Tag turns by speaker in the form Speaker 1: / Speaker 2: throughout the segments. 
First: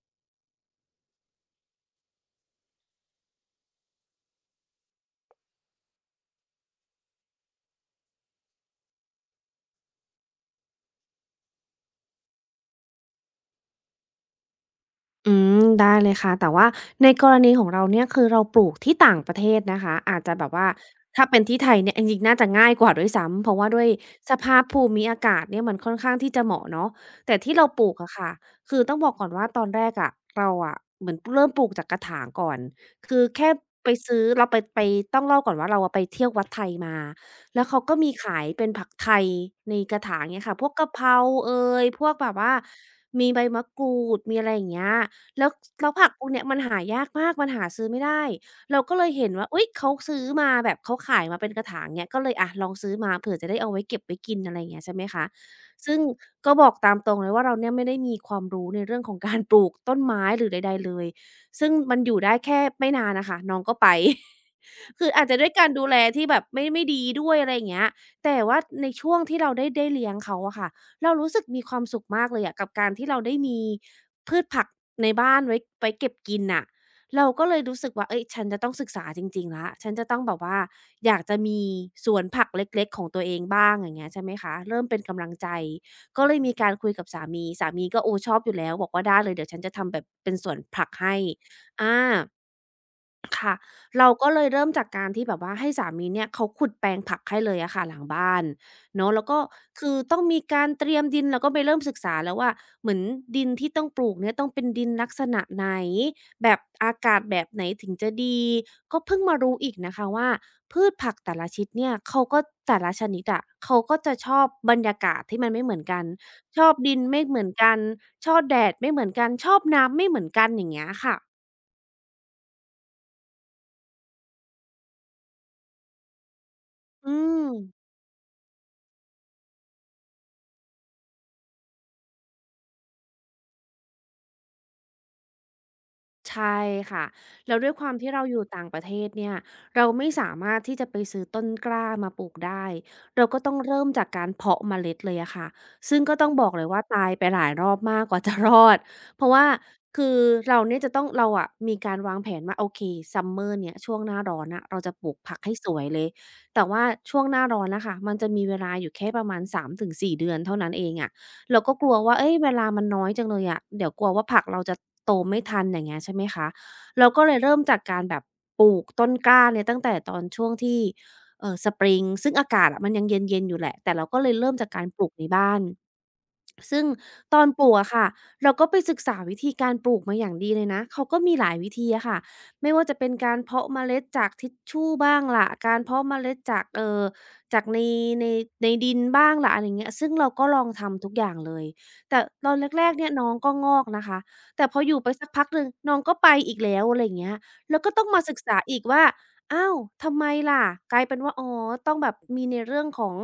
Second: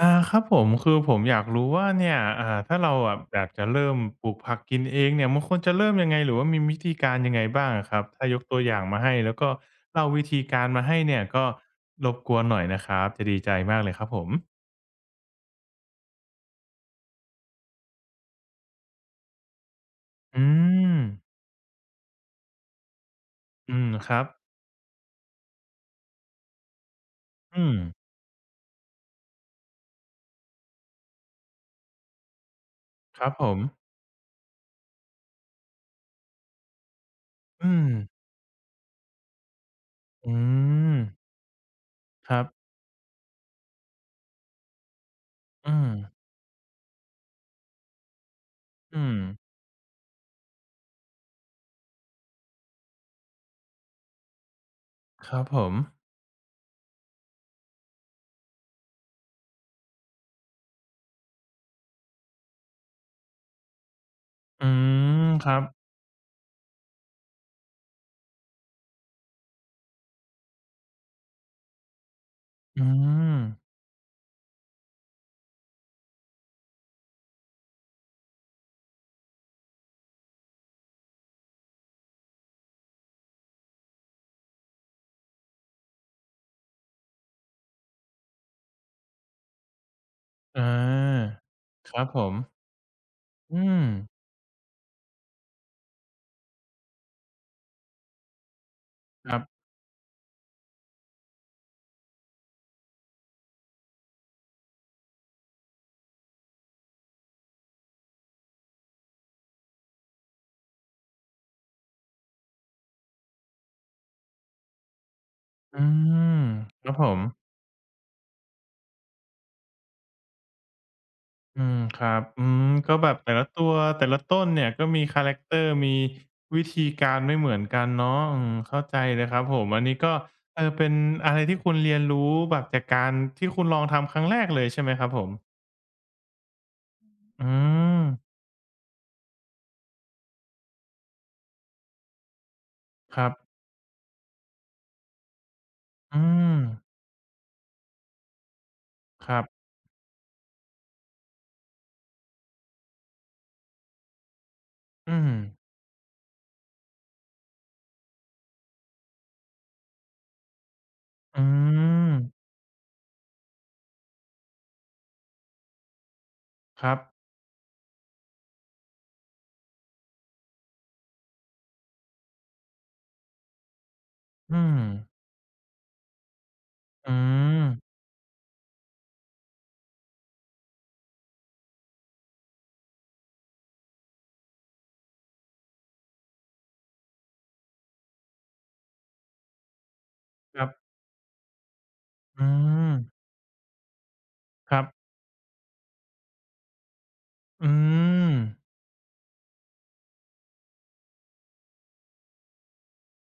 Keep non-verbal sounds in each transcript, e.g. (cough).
Speaker 1: ครับผมคือผมอยากรู้ว่าเนี่ยถ้าเราอยากจะเริ่มปลูกผักกินเองเนี่ยมันควรจะเริ่มยังไงหรือว่ามีวิธีการยังไงบ้างอะครับถ้ายกตัวอย่างมาให้แล้วก็เล่าวิธีการมาให้เนี่ยก็รบกวนหน่อยนะครับจะดีใจมากเลยครับผม
Speaker 2: อืได้เลยค่ะแต่ว่าในกรณีของเราเนี่ยคือเราปลูกที่ต่างประเทศนะคะอาจจะแบ
Speaker 1: อื
Speaker 2: บว่า
Speaker 1: ม
Speaker 2: ถ้าเป็นที่ไทยเนี่ยจริงๆน่าจะง่ายกว่าด้วยซ้ำเพราะว่า
Speaker 1: อื
Speaker 2: ด้วย
Speaker 1: มครับ
Speaker 2: สภาพภูมิอากาศเนี่ยมันค่อนข้างที่จะเหมาะเนาะแต่ที่
Speaker 1: อื
Speaker 2: เรา
Speaker 1: ม
Speaker 2: ปลูกอะค่ะคือต้องบอกก่อนว่าตอนแรกอะเราอะเหมือนเริ่มปลูกจากกระถางก่อนคื
Speaker 1: ค
Speaker 2: อ
Speaker 1: รับผ
Speaker 2: แค่
Speaker 1: ม
Speaker 2: ไปซื้อเราไปต้องเล่าก่อนว่าเราอะไปเที่ยววัดไทยมาแล้ว
Speaker 1: อื
Speaker 2: เขา
Speaker 1: ม
Speaker 2: ก็มีขายเป็นผักไทยในกระถาง
Speaker 1: อื
Speaker 2: เงี้ยค่ะพวกกะ
Speaker 1: ม
Speaker 2: เพราเอยพวกแบ
Speaker 1: ค
Speaker 2: บ
Speaker 1: รับ
Speaker 2: ว่ามีใบมะกรูดมีอะไรอย่างเงี้ย แล้ว
Speaker 1: อื
Speaker 2: แล้
Speaker 1: ม
Speaker 2: วผักพวกเนี้ยมันหายากมากมันหาซื้อไม่ได้เราก็เล
Speaker 1: อื
Speaker 2: ย
Speaker 1: ม
Speaker 2: เห็นว่าอุ๊ยเขาซื้อมาแบบเขาขายมาเป็นกระถางเงี้ยก็เลยอะลองซื้อมาเผื่อจะได้เอาไว้เก็บไว้กินอะไรอย่างเงี้ยใช่ไหมคะ
Speaker 1: ครับผม
Speaker 2: ซึ่งก็บอกตามตรงเลยว่าเราเนี่ยไม่ได้มีความรู้ในเรื่องของ (laughs) การปลูกต้นไม้หรือใดๆเลยซึ่งมันอยู่ได้แค่ไม่นานน่ะค่ะน้องก็ไป
Speaker 1: อื
Speaker 2: (laughs) คืออาจ
Speaker 1: ม
Speaker 2: จะด้
Speaker 1: ค
Speaker 2: วย
Speaker 1: รับ
Speaker 2: การดูแลที่แบบไม่ดีด้วยอะไรอย่างเงี้ยแต่ว่าในช่วงที่เราได้เลี้ยงเขาอะค่ะ เรารู้สึกมีความสุขมากเลยอะกับ
Speaker 1: อื
Speaker 2: การที่เราได้
Speaker 1: ม
Speaker 2: มีพืชผักในบ้านไว้เก็บกินน่ะเราก็เลยรู้สึกว่าเอ้ยฉันจะต้องศึกษาจริงๆแล้วฉันจะต้องแบบว่าอยากจะมีสวนผักเล็กๆของตัวเองบ้างอย่างเงี้ยใช่ไหมคะเริ่มเป็นกำลังใจก็เลยมีการคุยกับสามีสามีก็โอ้ชอบอยู่แล้วบอกว่าได้เลยเดี๋ยวฉันจะทำแบบเป็นสวน
Speaker 1: อ
Speaker 2: ผักให้
Speaker 1: าค
Speaker 2: อา
Speaker 1: รับผม
Speaker 2: ค่ะ
Speaker 1: อืม
Speaker 2: เราก็เลยเริ่มจากการที่แบบว่าให้สามีเนี่ยเขาขุดแปลงผักให้เลยอะค่ะหลังบ้านเนาะแล้ว
Speaker 1: ค
Speaker 2: ก็
Speaker 1: รับ
Speaker 2: คือต้องมีการเตรียมดินเราก็ไปเริ่มศึกษาแล้วว่าเหมือนดินที่ต้องปลูกเนี่ยต้องเป็นดินลักษณะไหนแบบอากาศแบบไหนถึงจะดีก็เพิ่งมารู้อีกนะคะว่าพืชผักแต่ละชนิดเนี่ยเขาก็แต่ละชนิดอะเขาก็จะชอบบรรยากาศที่มันไม่เหมื
Speaker 1: อื
Speaker 2: อนกัน
Speaker 1: ม
Speaker 2: ชอบ
Speaker 1: ครั
Speaker 2: ดิ
Speaker 1: บ
Speaker 2: น
Speaker 1: ผม
Speaker 2: ไม่เหมือนกันชอบแดดไม่เหมือนกันชอบน้ำไม่เหมือนกันอย่างเงี้ยค่ะ
Speaker 1: อืมครับอืมก็แบบแต่ละตัวแต่ละต้นเนี่ยก็มีคาแรกเตอร์มีวิธีกา
Speaker 2: อื
Speaker 1: รไม่เห
Speaker 2: ม
Speaker 1: มือนกันเนาะอืมเข้าใจเลยครับผมอันนี้ก็เออเป็นอะไรที่คุณเรียนรู้แบบจากการที่คุณลองทำครั้งแรกเลยใช่ไหมครับผม
Speaker 2: ใช่ค่ะ
Speaker 1: อื
Speaker 2: แล้วด้วยความ
Speaker 1: ม
Speaker 2: ที่เราอยู่ต่างประเทศเนี่ยเราไม่สามารถที่จะไปซื้อต้นกล้ามาปลูกได้
Speaker 1: ค
Speaker 2: เรา
Speaker 1: รับ
Speaker 2: ก็ต้องเริ่มจากการเพาะเมล็ดเลยอะค่ะซึ่งก็
Speaker 1: อื
Speaker 2: ต้องบอกเล
Speaker 1: ม
Speaker 2: ยว่าตายไปหลายรอบมากกว่า (laughs) จะรอดเพ
Speaker 1: ค
Speaker 2: ราะ
Speaker 1: รั
Speaker 2: ว่า
Speaker 1: บ
Speaker 2: คือเราเนี่ยจะต้องเราอะมีการวางแผนว่าโอเคซัมเมอร์เนี่ยช่วงหน้าร้อนอะเราจะปลูก
Speaker 1: อืม
Speaker 2: ผักให้สวยเลยแต่ว่าช่วงหน้าร้อนนะคะมันจะมีเวลาอยู่แค่ประมาณ3-4เดือนเท่านั้นเองอะ
Speaker 1: อื
Speaker 2: เราก็กลัว
Speaker 1: ม
Speaker 2: ว่าเอ้ยเวลามันน้อยจังเลยอะเดี๋ยวกลัวว่าผักเราจะโตไม่ทันอย่างเงี้ยใช่ไหมคะ
Speaker 1: ครับ
Speaker 2: เราก็เลยเริ่มจากการแบบปลูกต้นกล้าเนี่ยตั้งแต่ตอนช่วงที่สปริงซึ่งอากาศอะมันยังเย็นๆอยู่แหละแต่เราก็เลยเริ่ม
Speaker 1: อื
Speaker 2: จาก
Speaker 1: ม
Speaker 2: การปลูกในบ้าน ซึ่ง
Speaker 1: อื
Speaker 2: ตอนป
Speaker 1: ม
Speaker 2: ลูกอะค่ะเราก็ไปศึกษาวิธีการปลูกมาอย่างดีเลยนะเขาก็มีหลายวิธีอะค่ะไม่ว่าจะเป็นการเพาะเมล็ดจากทิชชู่บ้างล่ะการเพาะเมล็ดจากจากในในดินบ้างล่ะอะไรเงี้ยซึ่งเราก็ล
Speaker 1: ค
Speaker 2: อ
Speaker 1: รั
Speaker 2: ง
Speaker 1: บ
Speaker 2: ทำทุกอย่างเลยแต่ต
Speaker 1: อื
Speaker 2: อนแรก
Speaker 1: ม
Speaker 2: ๆเนี่ยน้องก็งอกนะคะแต่
Speaker 1: ค
Speaker 2: พอ
Speaker 1: รับ
Speaker 2: อยู่ไปสักพักหนึ่งน้องก็ไปอีกแล้วอะไรเงี้ย
Speaker 1: อื
Speaker 2: แล้วก็ต้องมาศึ
Speaker 1: ม
Speaker 2: กษาอีกว่าอ้าวทำไมล่ะกลายเป็นว่าอ๋อต้องแบบมีในเรื่องของ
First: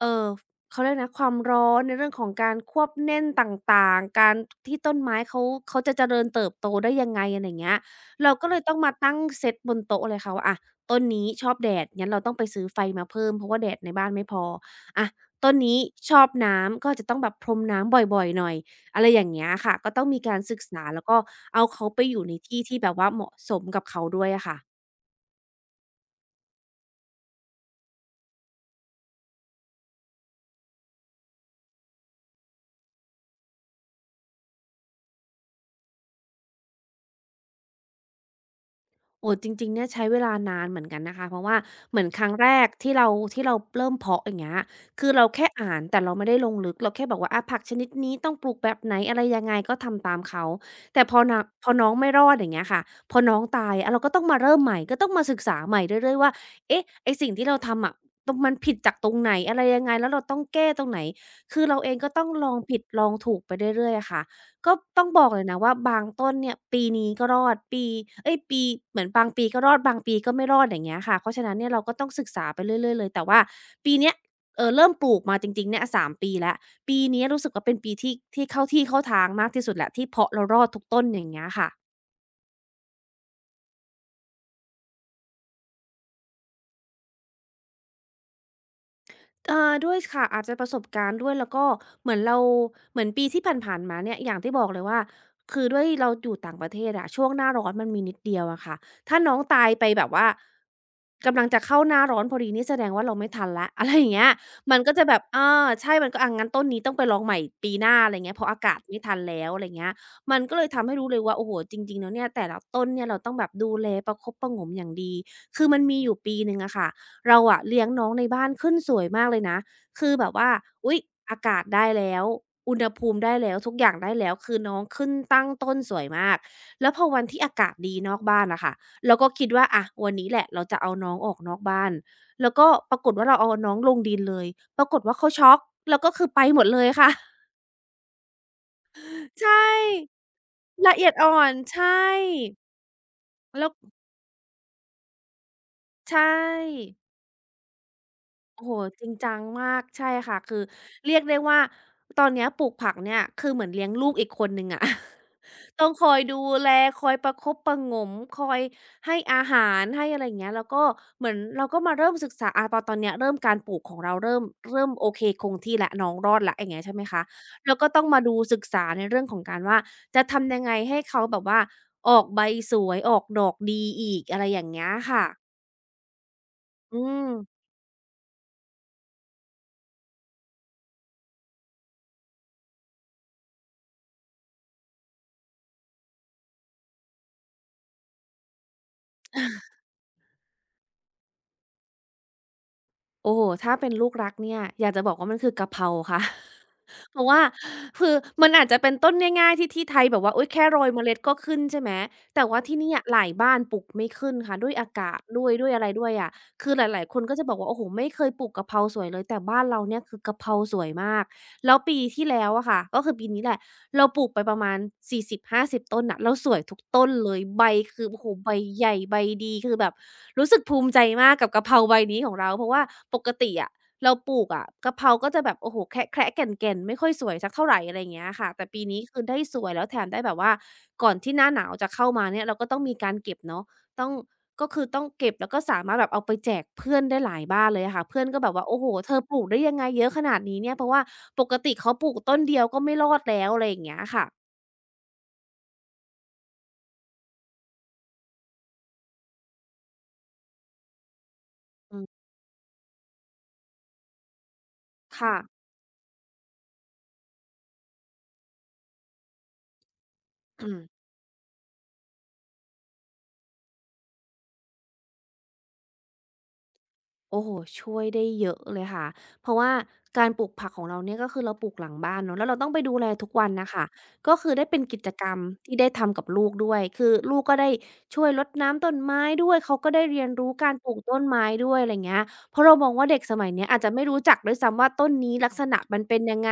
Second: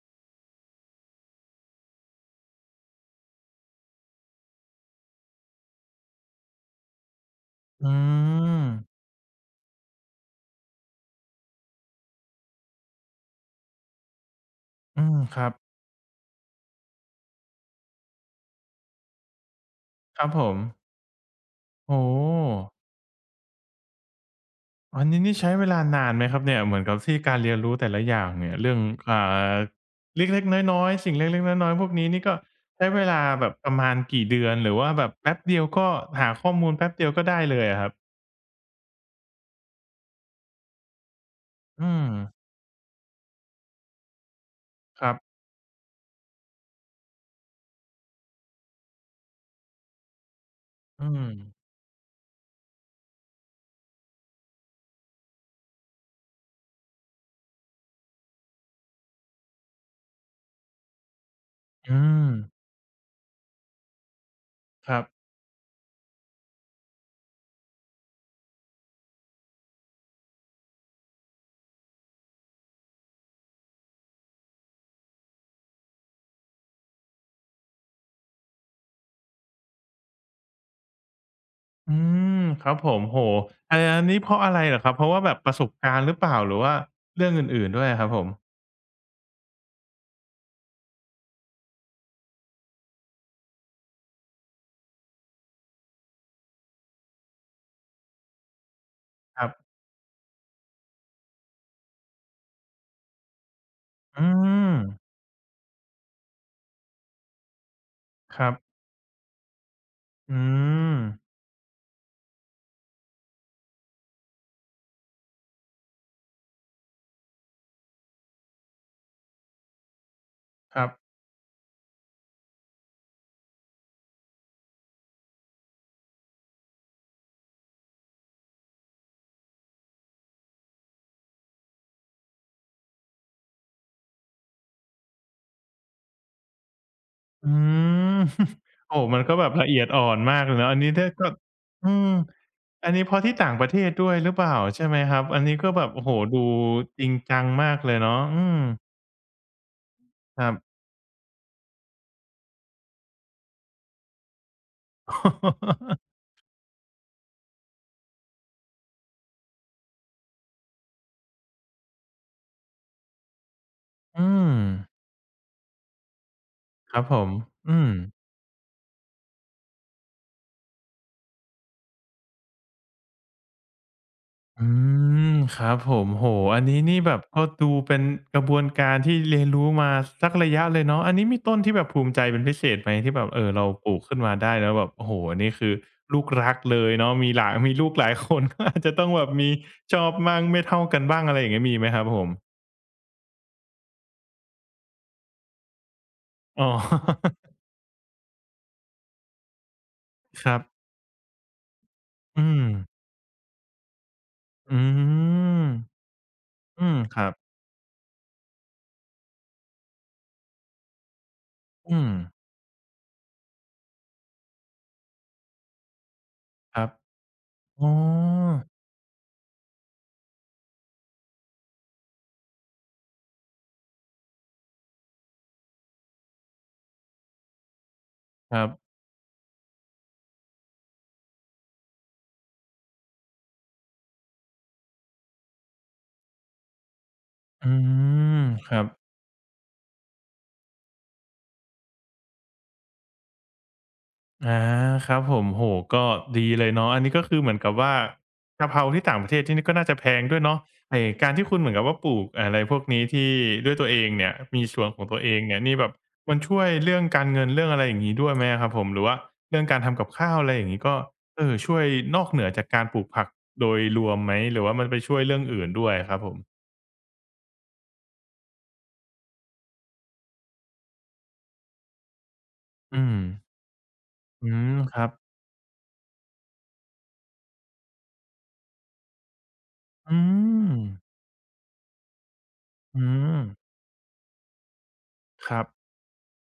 Speaker 2: เอ่อ เขาเรียกนะความร้อนในเรื่องของการควบแน่นต่างๆการที่ต้นไม้เขาจะเจริญเติบโตได้ยังไงอะไรอย่างเงี้ย
Speaker 1: อื
Speaker 2: เราก็เลยต้องมา
Speaker 1: ม
Speaker 2: ตั้งเซตบนโต๊ะเลยค่ะว่าอะต้นนี้ชอบแดดงั้นเราต้องไปซื้อไฟมาเพิ่มเพราะว่าแดดในบ้านไม่พอ
Speaker 1: อื
Speaker 2: อะ
Speaker 1: มครั
Speaker 2: ต้
Speaker 1: บ
Speaker 2: นนี้ชอบน้ำก็อาจจะต้องแบบพรมน้ำบ่อยๆหน่อยอะไรอย่างเงี้ยค่ะก็ต้องมี
Speaker 1: ครับ
Speaker 2: การ
Speaker 1: ผ
Speaker 2: ศึ
Speaker 1: ม
Speaker 2: กษาแล้วก็เอาเขา
Speaker 1: โอ้
Speaker 2: ไปอยู่ในที่ที่แบบว่าเหมาะสมกับเขาด้วยอะค่ะ
Speaker 1: อันนี้นี่ใช้เวลานานไหมครับเนี่ยเหมือนกับที่การเรียนรู้แต่ละอย่างเนี่ยเรื่องอ่าเล็กๆน้อยๆสิ่งเล็กๆน้อยๆพวกนี้นี่ก็ใช้เวลาแบบประมาณกี่เดือนหรือว่าแบบแป๊บเดียวก็หาข้อมูลแป๊บเดียวก็ได้เลยอะครับ
Speaker 2: โอ้จริงๆเนี่ยใช้เวลานานเหมือนกันนะคะเพราะว่า
Speaker 1: อื
Speaker 2: เหมือ
Speaker 1: ม
Speaker 2: นครั้งแรกที่เราเริ่มเพาะอย่างเงี้ย
Speaker 1: ค
Speaker 2: คือ
Speaker 1: รั
Speaker 2: เรา
Speaker 1: บ
Speaker 2: แค่อ่านแต่เราไม่ได้ลงลึกเราแค่บอกว่าผักชนิดนี้ต้องปลูกแบบไหนอะไรยังไงก็ทำตามเขาแต่
Speaker 1: อื
Speaker 2: พอ
Speaker 1: ม
Speaker 2: นาพอน้องไม่รอดอย่างเงี้ยค่ะพอน้องตายเราก็ต้องมาเริ่มใหม่ก็ต้องมาศึกษาใหม่เรื่อยๆว่าเอ๊ะไอ้สิ่งที่เราทำอะตรงมันผิดจากตรงไหนอะไรยังไงแล้วเราต้องแก้ตรงไหนคือเราเอง
Speaker 1: อื
Speaker 2: ก็ต้อ
Speaker 1: ม
Speaker 2: งลองผิดลองถูกไปเรื่อยๆอะค่ะ ก็
Speaker 1: ครั
Speaker 2: ต้อ
Speaker 1: บ
Speaker 2: งบอกเลยนะว่าบางต้นเนี่ยปีนี้ก็รอดปีเอ๊ยปีเหมือนบางปีก็รอดบางปีก็ไม่รอดอย่างเงี้ยค่ะเพราะฉะนั้นเนี่ยเราก็ต้องศึกษาไปเรื่อยๆเลยแต่ว่าปีเนี้ยเริ่มปลูกมาจริงๆเนี่ย3 ปีแล้วปีนี้รู้สึกว่าเป็นปีที่เข้าที่เข้าทางมากที่สุดแล้วที่เพาะแล้วรอดทุกต้นอย่างเงี้ยค่ะ
Speaker 1: อืมครับผมโอ้โฮอาอันนี้เพราะอะไรเหรอครับเพราะว่าแบบประสบการณ์หรือเปล่าหรือว่าเรื่องอื่นๆด้วยอะครับผม
Speaker 2: อ่าด้วยค่ะอาจจะประสบการณ์ด้วยแล้วก็เหมือนเราเหมือนปีที่ผ่านๆมาเนี่ยอย่างที่บอกเลยว่าคือด้วยเราอยู่ต่างประเทศอะช่วงหน้าร้อนมันมีนิดเดียวอะค่ะถ้าน้อง
Speaker 1: ครั
Speaker 2: ตาย
Speaker 1: บ
Speaker 2: ไปแบบว่ากำลังจะเข้าหน้าร้อนพอดีนี่แสดงว่าเราไม่ทันแล้ว (laughs) อะไรอย่างเงี้
Speaker 1: อื
Speaker 2: ยมั
Speaker 1: ม
Speaker 2: นก็จะแบบเออใช่มันก็อะงั้นต้นนี้ต้องไปลองใหม่ปีหน้าอะไรเงี้ย
Speaker 1: ค
Speaker 2: เพราะ
Speaker 1: รับ
Speaker 2: อากาศไม่ทันแล้วอะไรเงี้ยมัน
Speaker 1: อื
Speaker 2: ก็เลยทำให้
Speaker 1: ม
Speaker 2: รู้เลยว่าโอ้โฮจริงๆแล้วเนี่ยแต่ละต้นเนี่ยเราต้องแบบดูแลประคบประหงมอย่างดีคือมันมีอยู่ปีหนึ่งอะค่ะ เราอะเลี้ยงน้องในบ้านขึ้นสวยมากเลยนะคือแบบว่า
Speaker 1: ครับ
Speaker 2: อุ๊ยอากาศได้แล้วอุณหภูมิได้แล้วทุกอย่างได้แล้วคือน้องขึ้นตั้งต้นสวยมากแล้วพอวันที่อากาศดีนอกบ้านอะค่ะเราก็คิดว่าอะวันนี้แหละเราจะเอาน้องออกนอกบ้านแล้วก็ปรากฏว่าเราเอาน้องลงดินเลยปรากฏว่าเขาช็อกแล้วก็คือไปหมดเลยค่ะ (laughs)
Speaker 1: อืม (laughs) โอ้มันก็
Speaker 2: ใช
Speaker 1: แบบละเอียดอ่อน
Speaker 2: ่
Speaker 1: มากเลยเนาะอันนี้
Speaker 2: ละเอี
Speaker 1: ถ้า
Speaker 2: ยด
Speaker 1: ก็
Speaker 2: อ่อนใช
Speaker 1: อื
Speaker 2: ่
Speaker 1: มอันนี้เพราะที่ต่างป
Speaker 2: แล้
Speaker 1: ระ
Speaker 2: ว
Speaker 1: เทศด้วยหรือเปล่าใช่ไหมครับ อันนี้ก็แบบโอ้โห
Speaker 2: ใช่
Speaker 1: ดูจริงจังมากเลยเนาะอืม
Speaker 2: โอ้โฮจริงจังมากใช่ค่ะ
Speaker 1: ครับ
Speaker 2: คือเรียกได้ว่าตอนเนี้ยปลูกผักเนี่ยคือเหมือนเลี้ยงลูกอีกคนหนึ่งอะ (laughs) ต้อง
Speaker 1: (laughs)
Speaker 2: คอยดูแลคอยประคบประหงมคอยให้อาหารให้อะไรอย่างเงี้ยแล้วก็เหมือนเราก็มาเริ่มศึกษาตอนเนี้ยเริ่มการปลูกของเรา
Speaker 1: อื
Speaker 2: เริ่ม
Speaker 1: ม
Speaker 2: เริ่มโอเคคงที่แล้วน้องรอดแล้วอย่างเงี้ย
Speaker 1: ค
Speaker 2: ใช่ไห
Speaker 1: รั
Speaker 2: ม
Speaker 1: บผ
Speaker 2: คะ
Speaker 1: ม
Speaker 2: แล้ว
Speaker 1: อื
Speaker 2: ก็
Speaker 1: ม
Speaker 2: ต้องมาดูศึกษาในเรื่องของการว่าจะทำยังไงให้เขาแบบว่าออกใบสวยออกดอกดีอีกอะไรอย่า
Speaker 1: อื
Speaker 2: งเงี้ยค่ะ
Speaker 1: มครับผมโหอันนี้
Speaker 2: อื
Speaker 1: นี่แบบ
Speaker 2: ม
Speaker 1: ก็ดูเป็นกระบวนการที่เรียนรู้มาสักระยะเลยเนาะอันนี้มีต้นที่แบบภูมิใจเป็นพิเศษไหมที่แบบเราปลูกขึ้นมาได้แล้วแบบโอ้โฮอันนี้คือลูกรักเลยเนาะมีลูกหลายคนก็อาจจะต้องแบบมีชอบมั่งไม่เท่ากันบ้างอะไรอย่างเงี้ยมีไหมครับผม
Speaker 2: โอ้โฮถ้าเป็นลูกรักเนี่ยอยากจะบอกว่ามันคือกะเพราค่ะ (laughs)
Speaker 1: อ๋
Speaker 2: เพราะ
Speaker 1: อ
Speaker 2: ว่าคือมันอาจจะเป็นต้นง่ายๆที่ไทยแบบว่า
Speaker 1: (laughs)
Speaker 2: อุ๊
Speaker 1: ค
Speaker 2: ย
Speaker 1: รั
Speaker 2: แค่โร
Speaker 1: บ
Speaker 2: ยเมล็ดก็ขึ้นใช่ไหม แต่
Speaker 1: อื
Speaker 2: ว่า
Speaker 1: ม
Speaker 2: ที่เนี่ยหลายบ้านปลูกไม่ขึ้นค่ะด้ว
Speaker 1: อื
Speaker 2: ยอากาศด้วย
Speaker 1: ม
Speaker 2: ด้วยอะไรด้วยอะ คือห
Speaker 1: อืม
Speaker 2: ลาย ๆค
Speaker 1: ค
Speaker 2: น
Speaker 1: รับ
Speaker 2: ก็จะบอกว่าโอ้โฮไม่เคยปลูกกะเพราสวยเลยแต่บ้านเราเนี่ยคือกะเพราสวยมากแล้วปี
Speaker 1: อืม
Speaker 2: ที่แล้วอะค่ะก็คือปีนี้แหละเราปลูกไปประมาณ40-50 ต้นน่ะแล้วสวยทุ
Speaker 1: ค
Speaker 2: ก
Speaker 1: รับ
Speaker 2: ต้นเลยใบ
Speaker 1: อ๋
Speaker 2: คือโอ้โฮใบ
Speaker 1: อ
Speaker 2: ใหญ่ใบดีคือแบบรู้สึกภูมิใจมากกับกะเพราใบนี้ของเราเพราะว่าปกติอะเราปลูกอะกะเพราก็จะแบบโอ้โฮแคระๆแก่นๆไม่ค่อยสวยสักเท่าไรอะไรอย่างเงี้ยค่ะ
Speaker 1: ครั
Speaker 2: แต่ปี
Speaker 1: บ
Speaker 2: นี้คือได้สวยแล้วแถมได้แบบว่าก่อนที่หน้าหนาวจะเข้ามาเนี่ยเราก็ต้องมีการเก็บเนาะ ต้องก็คือต้องเก็บแล้วก็สามารถแบบเอาไปแจกเพื่อนได้หลายบ้าน
Speaker 1: อื
Speaker 2: เลยอะค่ะเพื่อนก็
Speaker 1: ม
Speaker 2: แบบว่า
Speaker 1: ค
Speaker 2: โอ้
Speaker 1: รั
Speaker 2: โฮ
Speaker 1: บ
Speaker 2: เธอปลูกได้ยังไงเยอะขนาดนี้เนี่ยเพราะว่าปกติเขาปลูกต้นเดียวก็ไม่รอดแล้วอะไรอย่างเงี้ยค่ะ
Speaker 1: อาครับผมโหก็ดีเลยเนาะอันนี้ก็คือเหมือนกับว่ากะเพราที่ต่างประเทศที่นี่ก็น่าจะแพงด้วยเนาะไอการที่คุณเหมือนกับ
Speaker 2: อื
Speaker 1: ว่าปลู
Speaker 2: ม
Speaker 1: กอะไรพวกนี้ที่ด้วยตัวเองเนี่ยมีสวนของตัวเอ
Speaker 2: ค่ะ
Speaker 1: งเนี่ยนี่แบบมันช่วยเรื่องการเงินเรื่องอะไรอย่างนี้ด้วยไหมครับผมหรือว่าเรื่องการทำกับข้าวอะไรอย่า
Speaker 2: อื
Speaker 1: งนี้ก็
Speaker 2: ม
Speaker 1: เออช่วยนอกเหนือจากการปลูกผักโดยรวมไหมหรือว่ามันไปช่วยเรื่องอื่นด้วยครับผม
Speaker 2: โอ้โฮช่วยได้เยอะเลยค่ะเพราะว่าการปลูกผักของเราเนี่ยก็คือเราปลูกหลังบ้านเนาะแล้วเราต้องไปดู
Speaker 1: อื
Speaker 2: แล
Speaker 1: ม
Speaker 2: ทุกวันน่ะค่ะก็
Speaker 1: อื
Speaker 2: คือได้
Speaker 1: ม
Speaker 2: เป็น
Speaker 1: ค
Speaker 2: กิ
Speaker 1: รั
Speaker 2: จ
Speaker 1: บ
Speaker 2: กรรมที่ได้ทำกับลูกด้วยคือลูกก็ได้ช่วยรดน้ำต้นไม้ด้วยเขาก็ได้
Speaker 1: อื
Speaker 2: เรียนรู้กา
Speaker 1: ม
Speaker 2: รปลูกต้นไม้ด้วยอะไรเงี้ยเพราะเรามอง
Speaker 1: อื
Speaker 2: ว่าเด็กส
Speaker 1: ม
Speaker 2: มัยเนี้ยอาจจะไม่รู้จักด้วยซ้ำว่าต้นนี้ลั
Speaker 1: ค
Speaker 2: กษ
Speaker 1: รับ
Speaker 2: ณะมันเป็นยังไง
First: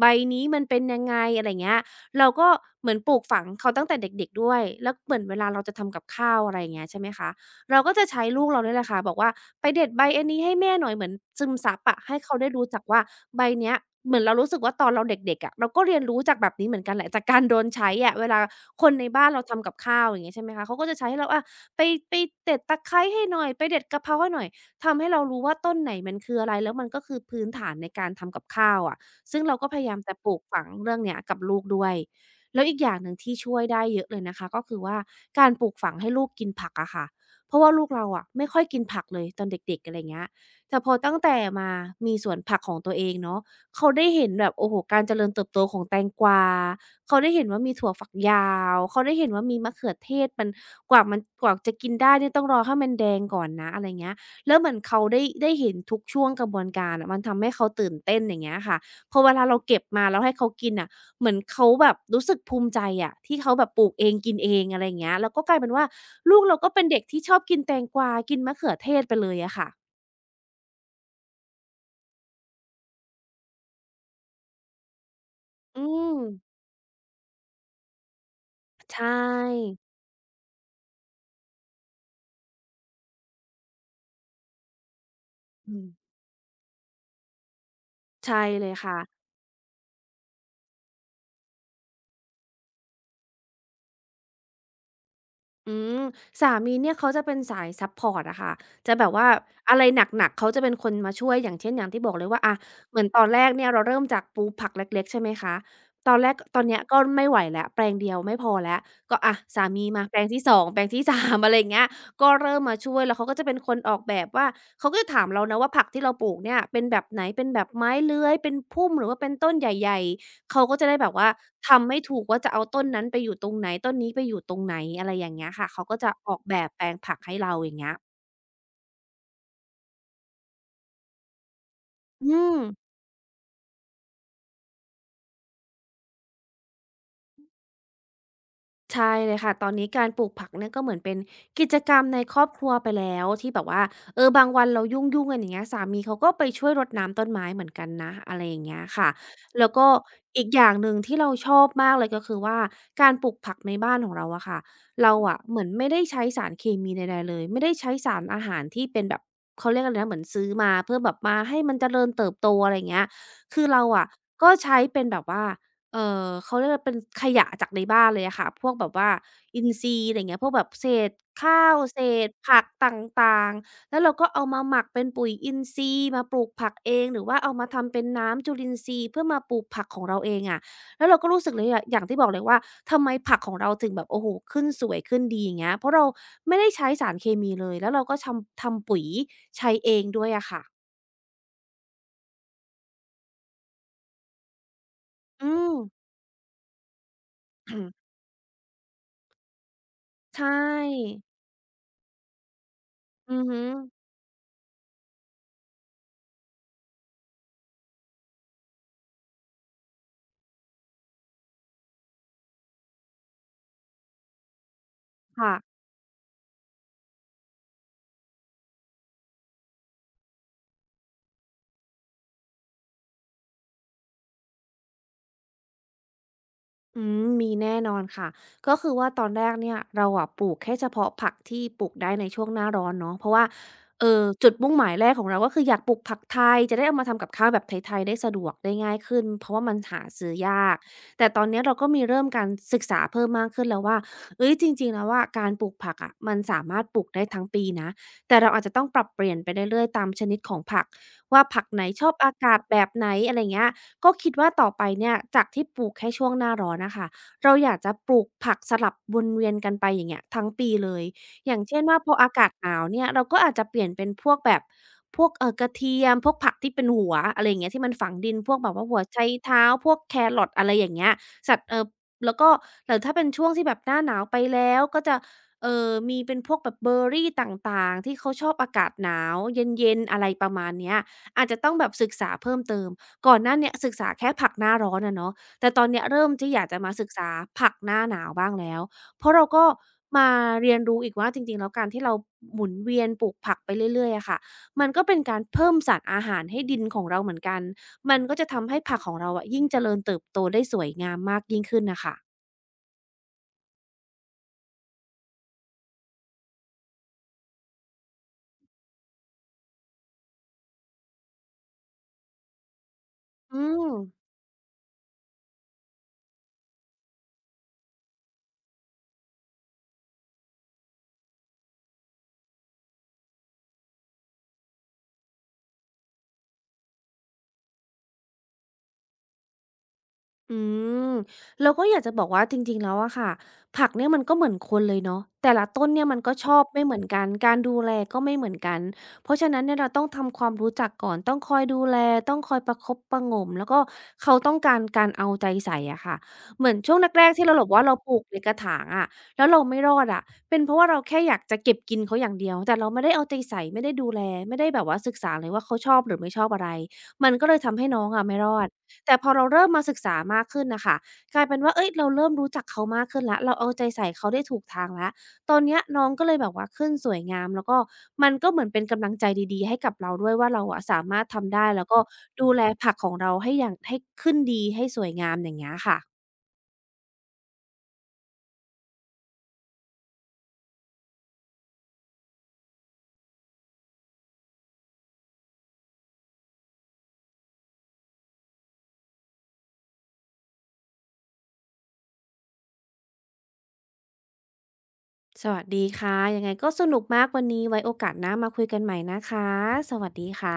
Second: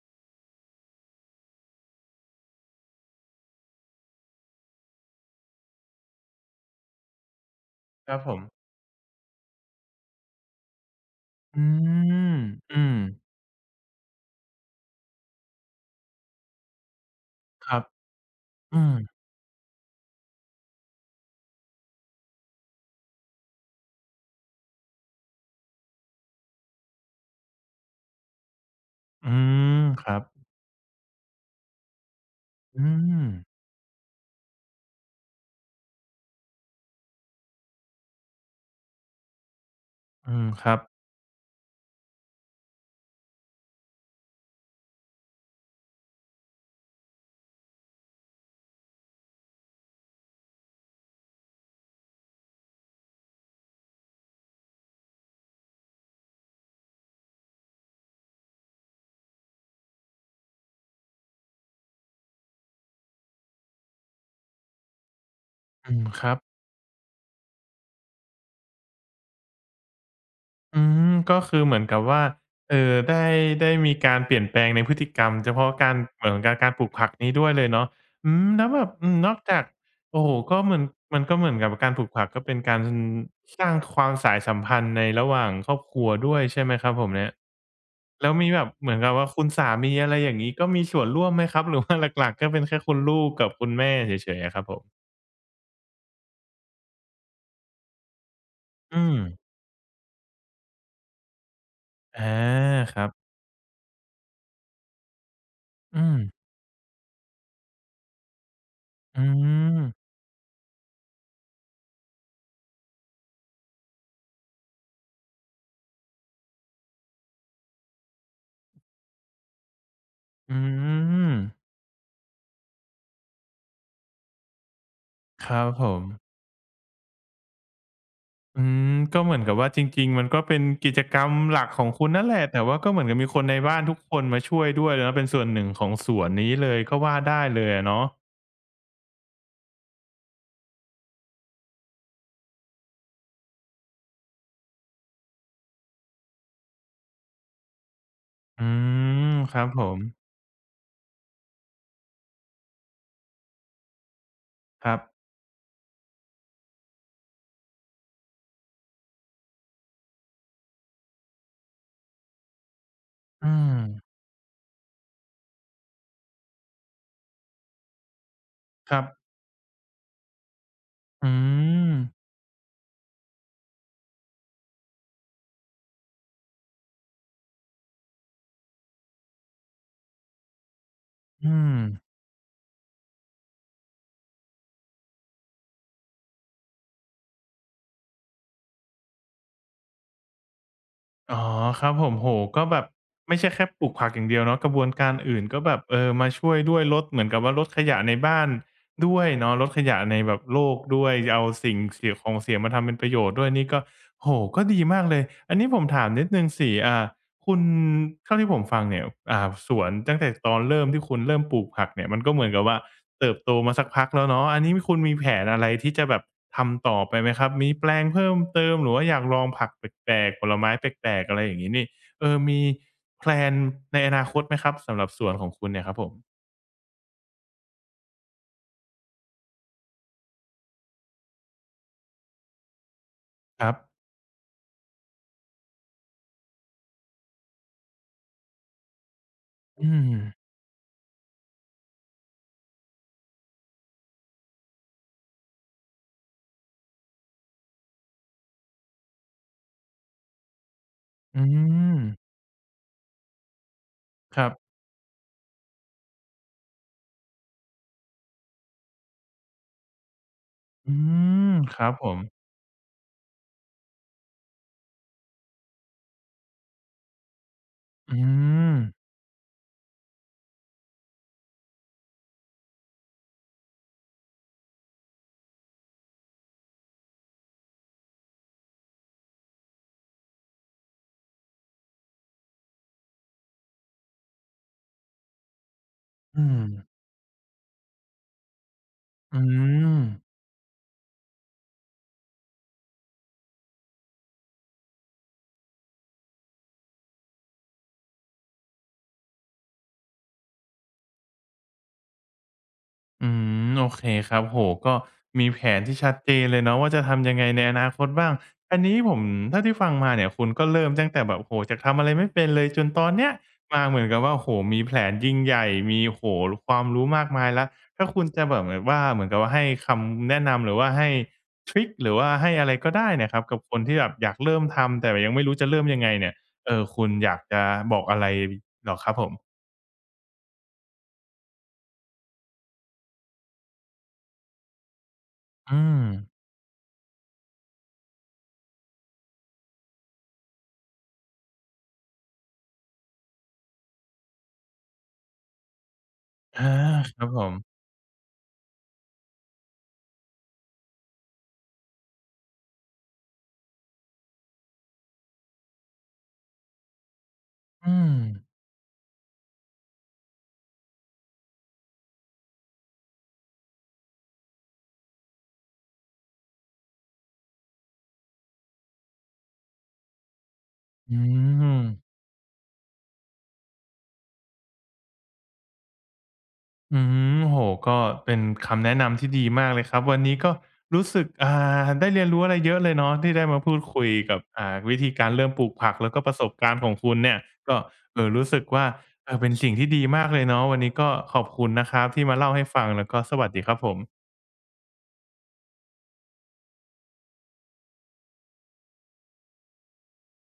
Speaker 2: ใบนี้มันเป็นยังไงอะไรเงี้ยเราก็เหมือนปลูกฝังเขาตั้งแต่เด็กๆด้วยแล้วเหมือนเวลาเราจะทำกับข้าวอะไรอย่างเงี้ยใช่ไหมคะ เราก็จะ
Speaker 1: ครับ
Speaker 2: ใช้
Speaker 1: ผม
Speaker 2: ลูกเราเนี่ยแหละค่ะบอกว่าไปเด็ดใบอันนี้ให้แม่หน่อยเหมือนซึม
Speaker 1: อื
Speaker 2: ซับอะให้เขา
Speaker 1: ม
Speaker 2: ได้รู้
Speaker 1: อื
Speaker 2: จัก
Speaker 1: ม
Speaker 2: ว่าใบเนี้ยเหมือนเรารู้สึกว่าตอนเราเด็กๆอะเราก็เรียนรู้จากแบบนี้เหมือนกันแหละจากการโดน
Speaker 1: ครับ
Speaker 2: ใช้อะเวลา
Speaker 1: อื
Speaker 2: คน
Speaker 1: ม
Speaker 2: ในบ้านเราทำกับข้าวอย่างเงี้ยใช่ไหมคะเขาก็จะใช้ให้เราอาไปไปเด็ดตะไคร้ให้หน่อยไปเด็ดกะเพราให้หน่อยทำให้เรารู้ว่าต้นไหนมันคืออะไรแล้วมันก็คือพื้นฐานในการทำกับข้าวอะ
Speaker 1: อื
Speaker 2: ซึ่งเราก็พ
Speaker 1: ม
Speaker 2: ยายาม
Speaker 1: ค
Speaker 2: จะ
Speaker 1: รับ
Speaker 2: ปลูกฝังเรื่องเนี้ยกับลูกด้วยแล้วอีกอ
Speaker 1: อื
Speaker 2: ย่างหนึ่ง
Speaker 1: ม
Speaker 2: ที่ช่วยได้เยอะเลยนะคะก็คือว่าการปลูกฝังให้ลูกกินผักอะค่ะ เพราะว่าลูกเราอะไม่ค่อยกินผักเลยตอนเด็กๆอะไรเงี้ย
Speaker 1: อืมครั
Speaker 2: แต่
Speaker 1: บ
Speaker 2: พอตั้งแต่มามีสวนผักของตัวเองเนาะเขาได้เห็นแบบโอ้โฮการเจริญเติบโตของแตงกวาเขาได้เห็นว่ามีถั่วฝักยาวเขาได้เห็นว่ามีมะเขือเทศมันกว่าจะกินได้เนี่ยต้องรอให้มันแดงก่อนนะอะไรเงี้ยแล้วเหมือนเขาได้เห็นทุกช่วงกระบวนการอะมันทำให้เขาตื่นเต้นอย่างเงี้ยค่ะพอเวลาเราเก็บมาแล้วให้เขากินน่ะ เหมือนเขาแบบรู้สึกภูมิใจอะที่เขาแบบปลูกเองกินเองอะไรอย่างเงี้ยแล้วก็กลายเป็นว่า
Speaker 1: อืมครั
Speaker 2: ลู
Speaker 1: บ
Speaker 2: กเราก็เป็นเด็กที่ชอบกินแตงกวากินมะเขือเทศไปเลยอะค่ะ
Speaker 1: อืมก็คือเหมือนกับว่าได้ได้มีการเปลี่ยนแปลงในพฤติกรรมเฉพาะ
Speaker 2: อื
Speaker 1: การ
Speaker 2: ม
Speaker 1: เหมือนกับการปลูกผักนี้ด้วยเลยเนาะอืมแล้วแบบ
Speaker 2: ใช
Speaker 1: อืมนอกจาก
Speaker 2: ่
Speaker 1: โอ้โฮก็เหมือนมันก็เหมือนกับการปลูกผักก็เป็นการสร้างความสายสัมพันธ์ในระหว่างค
Speaker 2: อื
Speaker 1: รอบ
Speaker 2: ม
Speaker 1: ครัวด้วยใช่ไหมครับผมเนี่ยแล้ว
Speaker 2: ใช่
Speaker 1: มีแบ
Speaker 2: เล
Speaker 1: บ
Speaker 2: ย
Speaker 1: เหมื
Speaker 2: ค่ะ
Speaker 1: อนกับว่าคุณสามีอะไรอย่างงี้ก็มีส่วนร่วมไหมครับหรือว่าหลักๆก็เป็นแค่คุณลูกกับคุณแม่เฉยๆอะครับผม
Speaker 2: อืมสามีเนี่ยเขาจะเป็นสายซัปพอร์ตอะค่ะจะ
Speaker 1: อื
Speaker 2: แบบ
Speaker 1: ม
Speaker 2: ว่าอะไรหนักๆเขาจะเป็นคนมาช่วยอย่างเช่นอย่างที่บอก
Speaker 1: อา
Speaker 2: เลยว่าอะ
Speaker 1: ค
Speaker 2: เหมือ
Speaker 1: รั
Speaker 2: น
Speaker 1: บ
Speaker 2: ตอนแรกเนี่ยเราเริ่มจากปลูกผักเล็กๆใช่ไหมคะ
Speaker 1: อื
Speaker 2: ตอ
Speaker 1: ม
Speaker 2: นแรกตอนเนี้ยก็ไม่ไหวแล้วแปลงเดียวไม่พอแล้วก็
Speaker 1: อื
Speaker 2: อะสา
Speaker 1: ม
Speaker 2: มีมาแปลงที่2แปลงที่3 (laughs) อะไรอย่างเงี้ยก็เริ่มมาช่วยแล้วเขาก็จะเป็นคนออกแบบว่าเขาก็จะถามเรานะว่าผักที่เราปลูกเนี่ยเป็นแบบไหนเป็นแบบไม้เลื้อยเป็นพุ่มหรือว่าเป็นต้นใหญ่ๆ
Speaker 1: อื
Speaker 2: เขาก็จะได้แบบว่า
Speaker 1: ม
Speaker 2: ทำไม่ถูกว่าจะเอาต้นนั้นไปอยู่ตรงไหนต้นนี้ไปอยู่ตรงไหนอะไรอย่างเงี้
Speaker 1: ค
Speaker 2: ย
Speaker 1: รั
Speaker 2: ค่ะ
Speaker 1: บ
Speaker 2: เขา
Speaker 1: ผ
Speaker 2: ก็
Speaker 1: ม
Speaker 2: จะออกแบบแปลงผักให้เราอย่างเงี้ย
Speaker 1: อืมก็เหมือนกับว่าจริงๆมันก็เป็นกิจกรรมหลักของคุณนั่น
Speaker 2: อื
Speaker 1: แหละ
Speaker 2: ม
Speaker 1: แต่ว่าก็เหมือนกับมีคนในบ้านทุกคนมาช่วยด้วยแล้วเป็นส่วนหนึ่งของสวนนี้เลยก็ว่าได้เลยอะเนาะ
Speaker 2: ใช่เลยค่ะตอนนี้การปลูกผักเนี่ยก็เหมือนเป็นกิจกรรมในครอบครัวไปแล้วที่แบบว่าเออบางวันเรายุ่งๆกันอย่างเงี้ยสามีเขาก็ไปช่วยรดน้ำต้นไม้เหมือนกันนะอะไรอย่าง
Speaker 1: อื
Speaker 2: เงี้ยค่ะ
Speaker 1: มครั
Speaker 2: แล้
Speaker 1: บ
Speaker 2: ว
Speaker 1: ผ
Speaker 2: ก็
Speaker 1: ม
Speaker 2: อีกอย่างหนึ่งที่เราชอบมากเลยก็คือว่าการปลูกผักในบ้านของเราอะค่ะ
Speaker 1: ครับ
Speaker 2: เราอะเหมือนไม่ได้ใช้สารเคมีใดๆเลยไม่ได้ใช้สารอาหารที่เป็นแบบเขาเรียกอะไรนะเหมือนซื้อมาเพื่อแบบมาให้มันเจริญเติบโตอะไรอย่างเงี้ย
Speaker 1: อื
Speaker 2: คือเรา
Speaker 1: ม
Speaker 2: อะก็ใช้เป็นแบบว่า เขาเรียกว่าเป็นขยะจากในบ้านเลยอะค่ะพวกแบบ
Speaker 1: ครับ
Speaker 2: ว่าอินทรีย์อะไรเงี้ยพวกแบบเศษ
Speaker 1: อื
Speaker 2: ข้าว
Speaker 1: ม
Speaker 2: เศษผักต่างๆแล้วเราก็เอามาหมักเป็นปุ๋ยอินทรีย์มาปลูกผักเองหรือว่าเอามาทำเป็นน้ำจุลินทรีย์เพื่อมาปลูกผักของเราเองอะแล้วเราก็รู้สึก
Speaker 1: อื
Speaker 2: เลย
Speaker 1: ม
Speaker 2: อะอย่างที่บอกเลยว่าทำไมผักของเราถึงแบบโอ้โฮขึ้นสวยขึ้นดีอย่างเงี้ยเพราะเราไม่ได้ใช้สารเคมีเลยแล้วเราก็ชำทำปุ๋ยใช้เองด้วยอะค่ะ
Speaker 1: อ๋อครับผมโอก็แบบไม่ใช่แค่ปลูกผักอย่างเดียวเนาะกระบวนการอื่น
Speaker 2: อื
Speaker 1: ก็แบ
Speaker 2: ม
Speaker 1: บเออมาช่วยด้วยลดเหมือนกับว่าลดขยะ
Speaker 2: (clears throat)
Speaker 1: ในบ้านด้วยเนาะลดขยะในแบ
Speaker 2: ใช
Speaker 1: บโลกด้วย
Speaker 2: ่
Speaker 1: เอาสิ่งเสียของเสียมาทำเป็นประโยช
Speaker 2: อื
Speaker 1: น์
Speaker 2: อ
Speaker 1: ด้วย
Speaker 2: ฮึ
Speaker 1: นี่ก็โหก็ดีมากเลยอันนี้ผมถามนิดนึงสิคุณเท่าที่ผมฟังเนี่ยอ่าสวนตั้งแต่ตอนเริ่มที่คุณเริ่มปลูกผักเนี่ยมันก็เหมือนกับว่า เติบโตมาสักพักแล้วเนาะอันนี้คุณมีแผน
Speaker 2: ค่ะ
Speaker 1: อะไรที่จะแบบทำต่อไปไหมครับ มีแปลงเพิ่มเติมหรือว่าอยากลองผักแปลกๆผลไม้แปลกๆอะไรอย่างงี้นี่เออมีแพลนในอนาคตไหมครับสำหรับสวนของคุณเนี่ยครับผม
Speaker 2: อืมมีแน่นอนค่ะก็คือว่าตอนแรกเนี่ยเราอะปลูกแค่เฉพาะผักที่ปลูกได้ในช่วงหน้าร้อนเนาะเพราะว่า
Speaker 1: ครับ
Speaker 2: เออจุดมุ่งหมายแรกของเราก็คืออยากปลูกผักไทยจะได้เอามาทำกับข้าวแบบไทยๆได้สะดวกได้ง่ายขึ้นเพราะว่ามัน
Speaker 1: อื
Speaker 2: หา
Speaker 1: ม
Speaker 2: ซื้อยากแต่ตอนเนี้ยเราก็มีเริ่มการศึกษาเพิ่มมากขึ้นแล้วว่าเฮ้ยจริงๆแล้วว่าการปลูกผักอะมันสามารถปลูกได้ทั้งปีนะแต่เราอาจจะต้องปรับเปลี่ยนไปเรื่อยๆตามชนิดของผัก
Speaker 1: อื
Speaker 2: ว่าผักไหน
Speaker 1: ม
Speaker 2: ชอบอากาศแบบไหนอะไรเงี้ย ก็คิด
Speaker 1: ครั
Speaker 2: ว่าต่อ
Speaker 1: บ
Speaker 2: ไปเนี่ยจากที่ปลูกแค่ช่วงหน้าร้อนนะคะเราอยากจะปลูกผักสลับวนเวียนกันไปอย่างเงี้ยทั้งปีเล
Speaker 1: อื
Speaker 2: ยอ
Speaker 1: ม
Speaker 2: ย่าง
Speaker 1: ค
Speaker 2: เช่น
Speaker 1: รับ
Speaker 2: ว่า
Speaker 1: ผ
Speaker 2: พอ
Speaker 1: ม
Speaker 2: อากาศหนาวเนี่ยเราก็อาจจะเปลี่ยนเป็นพวกแบบพวกกระเทียมพวกผักที่เป็นหัวอะไรอย่างเงี้ยที่มันฝัง
Speaker 1: อื
Speaker 2: ดินพวกแบบ
Speaker 1: ม
Speaker 2: ว่าหัวไชเท้าพวกแครอทอะไรอย่างเงี้ยสัตว์แล้วก็หรือถ้าเป็นช่วงที่แบบหน้าหนาวไปแล้วก็จะมีเป็นพวกแบบเบอร์รี่ต่างๆที่เขาชอบอากาศหนาวเย็นๆอะไรประมาณเนี้ยอาจจะต้องแบบศึกษาเพิ่มเติม ก่อนหน้าเนี้ยศึกษาแค่ผักหน้าร้อนอะเนาะแต่ตอนเนี้ยเริ่ม
Speaker 1: อื
Speaker 2: ที่อ
Speaker 1: ม
Speaker 2: ยากจะมาศึกษาผักหน้าหนาวบ้างแล้วเพราะ
Speaker 1: อื
Speaker 2: เราก็
Speaker 1: ม
Speaker 2: มาเรียนรู้อีกว่าจริงๆแล้วการที่เราหมุนเวียนปลูกผักไปเรื่อยๆอะค่ะมันก็เป็นการเพิ่มสารอาหารให้ดินของเราเหมือนกันมันก็จะทำให้ผักของเราอะยิ่งเจริญเติบโตได้สวยงามมากยิ่งขึ้นน่ะค่ะ
Speaker 1: อืมโอเคครับโหก็มีแผนที่ชัดเจนเลยเนาะว่าจะทำยังไงในอนาคตบ้างอันนี้ผมถ้าที่ฟังมาเนี่ยคุณก็เริ่มตั้งแต่แบบโอ้โฮจากทำอะไรไม่เป็นเลยจนตอนเนี้ย
Speaker 2: อื
Speaker 1: มา
Speaker 2: ม
Speaker 1: เหมือนกับว่าโอ้โฮมีแผนยิ่งใหญ่มีโอ้โฮความรู้มากมายแล้วถ้าคุณจะแบบแบบว่าเหมือนกับว่าให้คำแนะนำหรือว่าให้ทริกหรือว่าให้อะไรก็ได้เนี่ยครับกับคนที่แบบอยากเริ่มทำแต่ยังไม่รู้จะเริ่มยังไงเนี่ยคุณอยากจะบอกอะไรเหรอครับผม
Speaker 2: อืมเราก็อยากจะบอกว่าจริงๆแล้วอะค่ะผักเนี่ยมันก็เหมือนคนเลยเนาะแต่ละ
Speaker 1: อื
Speaker 2: ต้น
Speaker 1: ม
Speaker 2: เนี่ยมันก็ชอบไม่เหมือนกันการดูแลก็ไม่เหมือนกันเพราะฉะนั้นเนี่ยเราต้องทำความรู้จักก่อนต้องคอยดูแลต้องคอยประคบประหงมแล้วก็เขาต้องการการเอาใจใส่อะค่ะ
Speaker 1: อา
Speaker 2: เหมือนช่วง
Speaker 1: ค
Speaker 2: แร
Speaker 1: รับ
Speaker 2: กๆ
Speaker 1: ผ
Speaker 2: ที่เรา
Speaker 1: ม
Speaker 2: บอกว่าเราปลูกในกระถางอะแล้วเราไม่รอดอะเป็นเพราะว่าเราแค่อยากจะเก็บกินเขาอย่างเดียวแต่เราไม่ได้เอาใจใส่ไม่ได้ดูแลไม่ได้แบบว่าศึกษาเลยว่าเขาชอบหรือไม่ชอบอะไรมันก็เลยทำให้
Speaker 1: อื
Speaker 2: น้อง
Speaker 1: ม
Speaker 2: อะไม่รอด แต่พอเราเริ่มมาศึกษามากขึ้นน่ะค่ะกลายเป็นว่าเฮ้ยเราเริ่มรู้จักเขามากขึ้นแล้วเราเอาใจใส่เขาได้ถูกทางแล้วตอนเนี้ยน้องก็เลยแบบว่าขึ้นสวยงามแล้วก็มันก็เหมือนเป็นกำลังใจดีๆให้กับเราด้วยว่าเราอะสา
Speaker 1: อื
Speaker 2: มารถทำได้
Speaker 1: ม
Speaker 2: แล้วก็ดูแลผักของเราให้อย่างให้ขึ้นดีให้สวยงามอย่างเงี้ยค่ะ
Speaker 1: อืมโอ้โฮก็เป็นคำแนะนำที่ดีมากเลยครับ วันนี้ก็รู้สึกได้เรียนรู้อะไรเยอะเลยเนาะที่ได้มาพูดคุยกับวิธีการเริ่มปลูกผักแล้วก็ประสบการณ์ของคุณเนี่ยก็รู้สึกว่าเออเป็นสิ่งที่ดีมากเลยเนาะวันนี้ก็ขอบคุณนะครับที่มาเล่าให้ฟังแล้วก็สวัสดีครับผม
Speaker 2: สวัสดีค่ะยังไงก็สนุกมากวันนี้ไว้โอกาสหน้ามาคุยกันใหม่นะคะสวัสดีค่ะ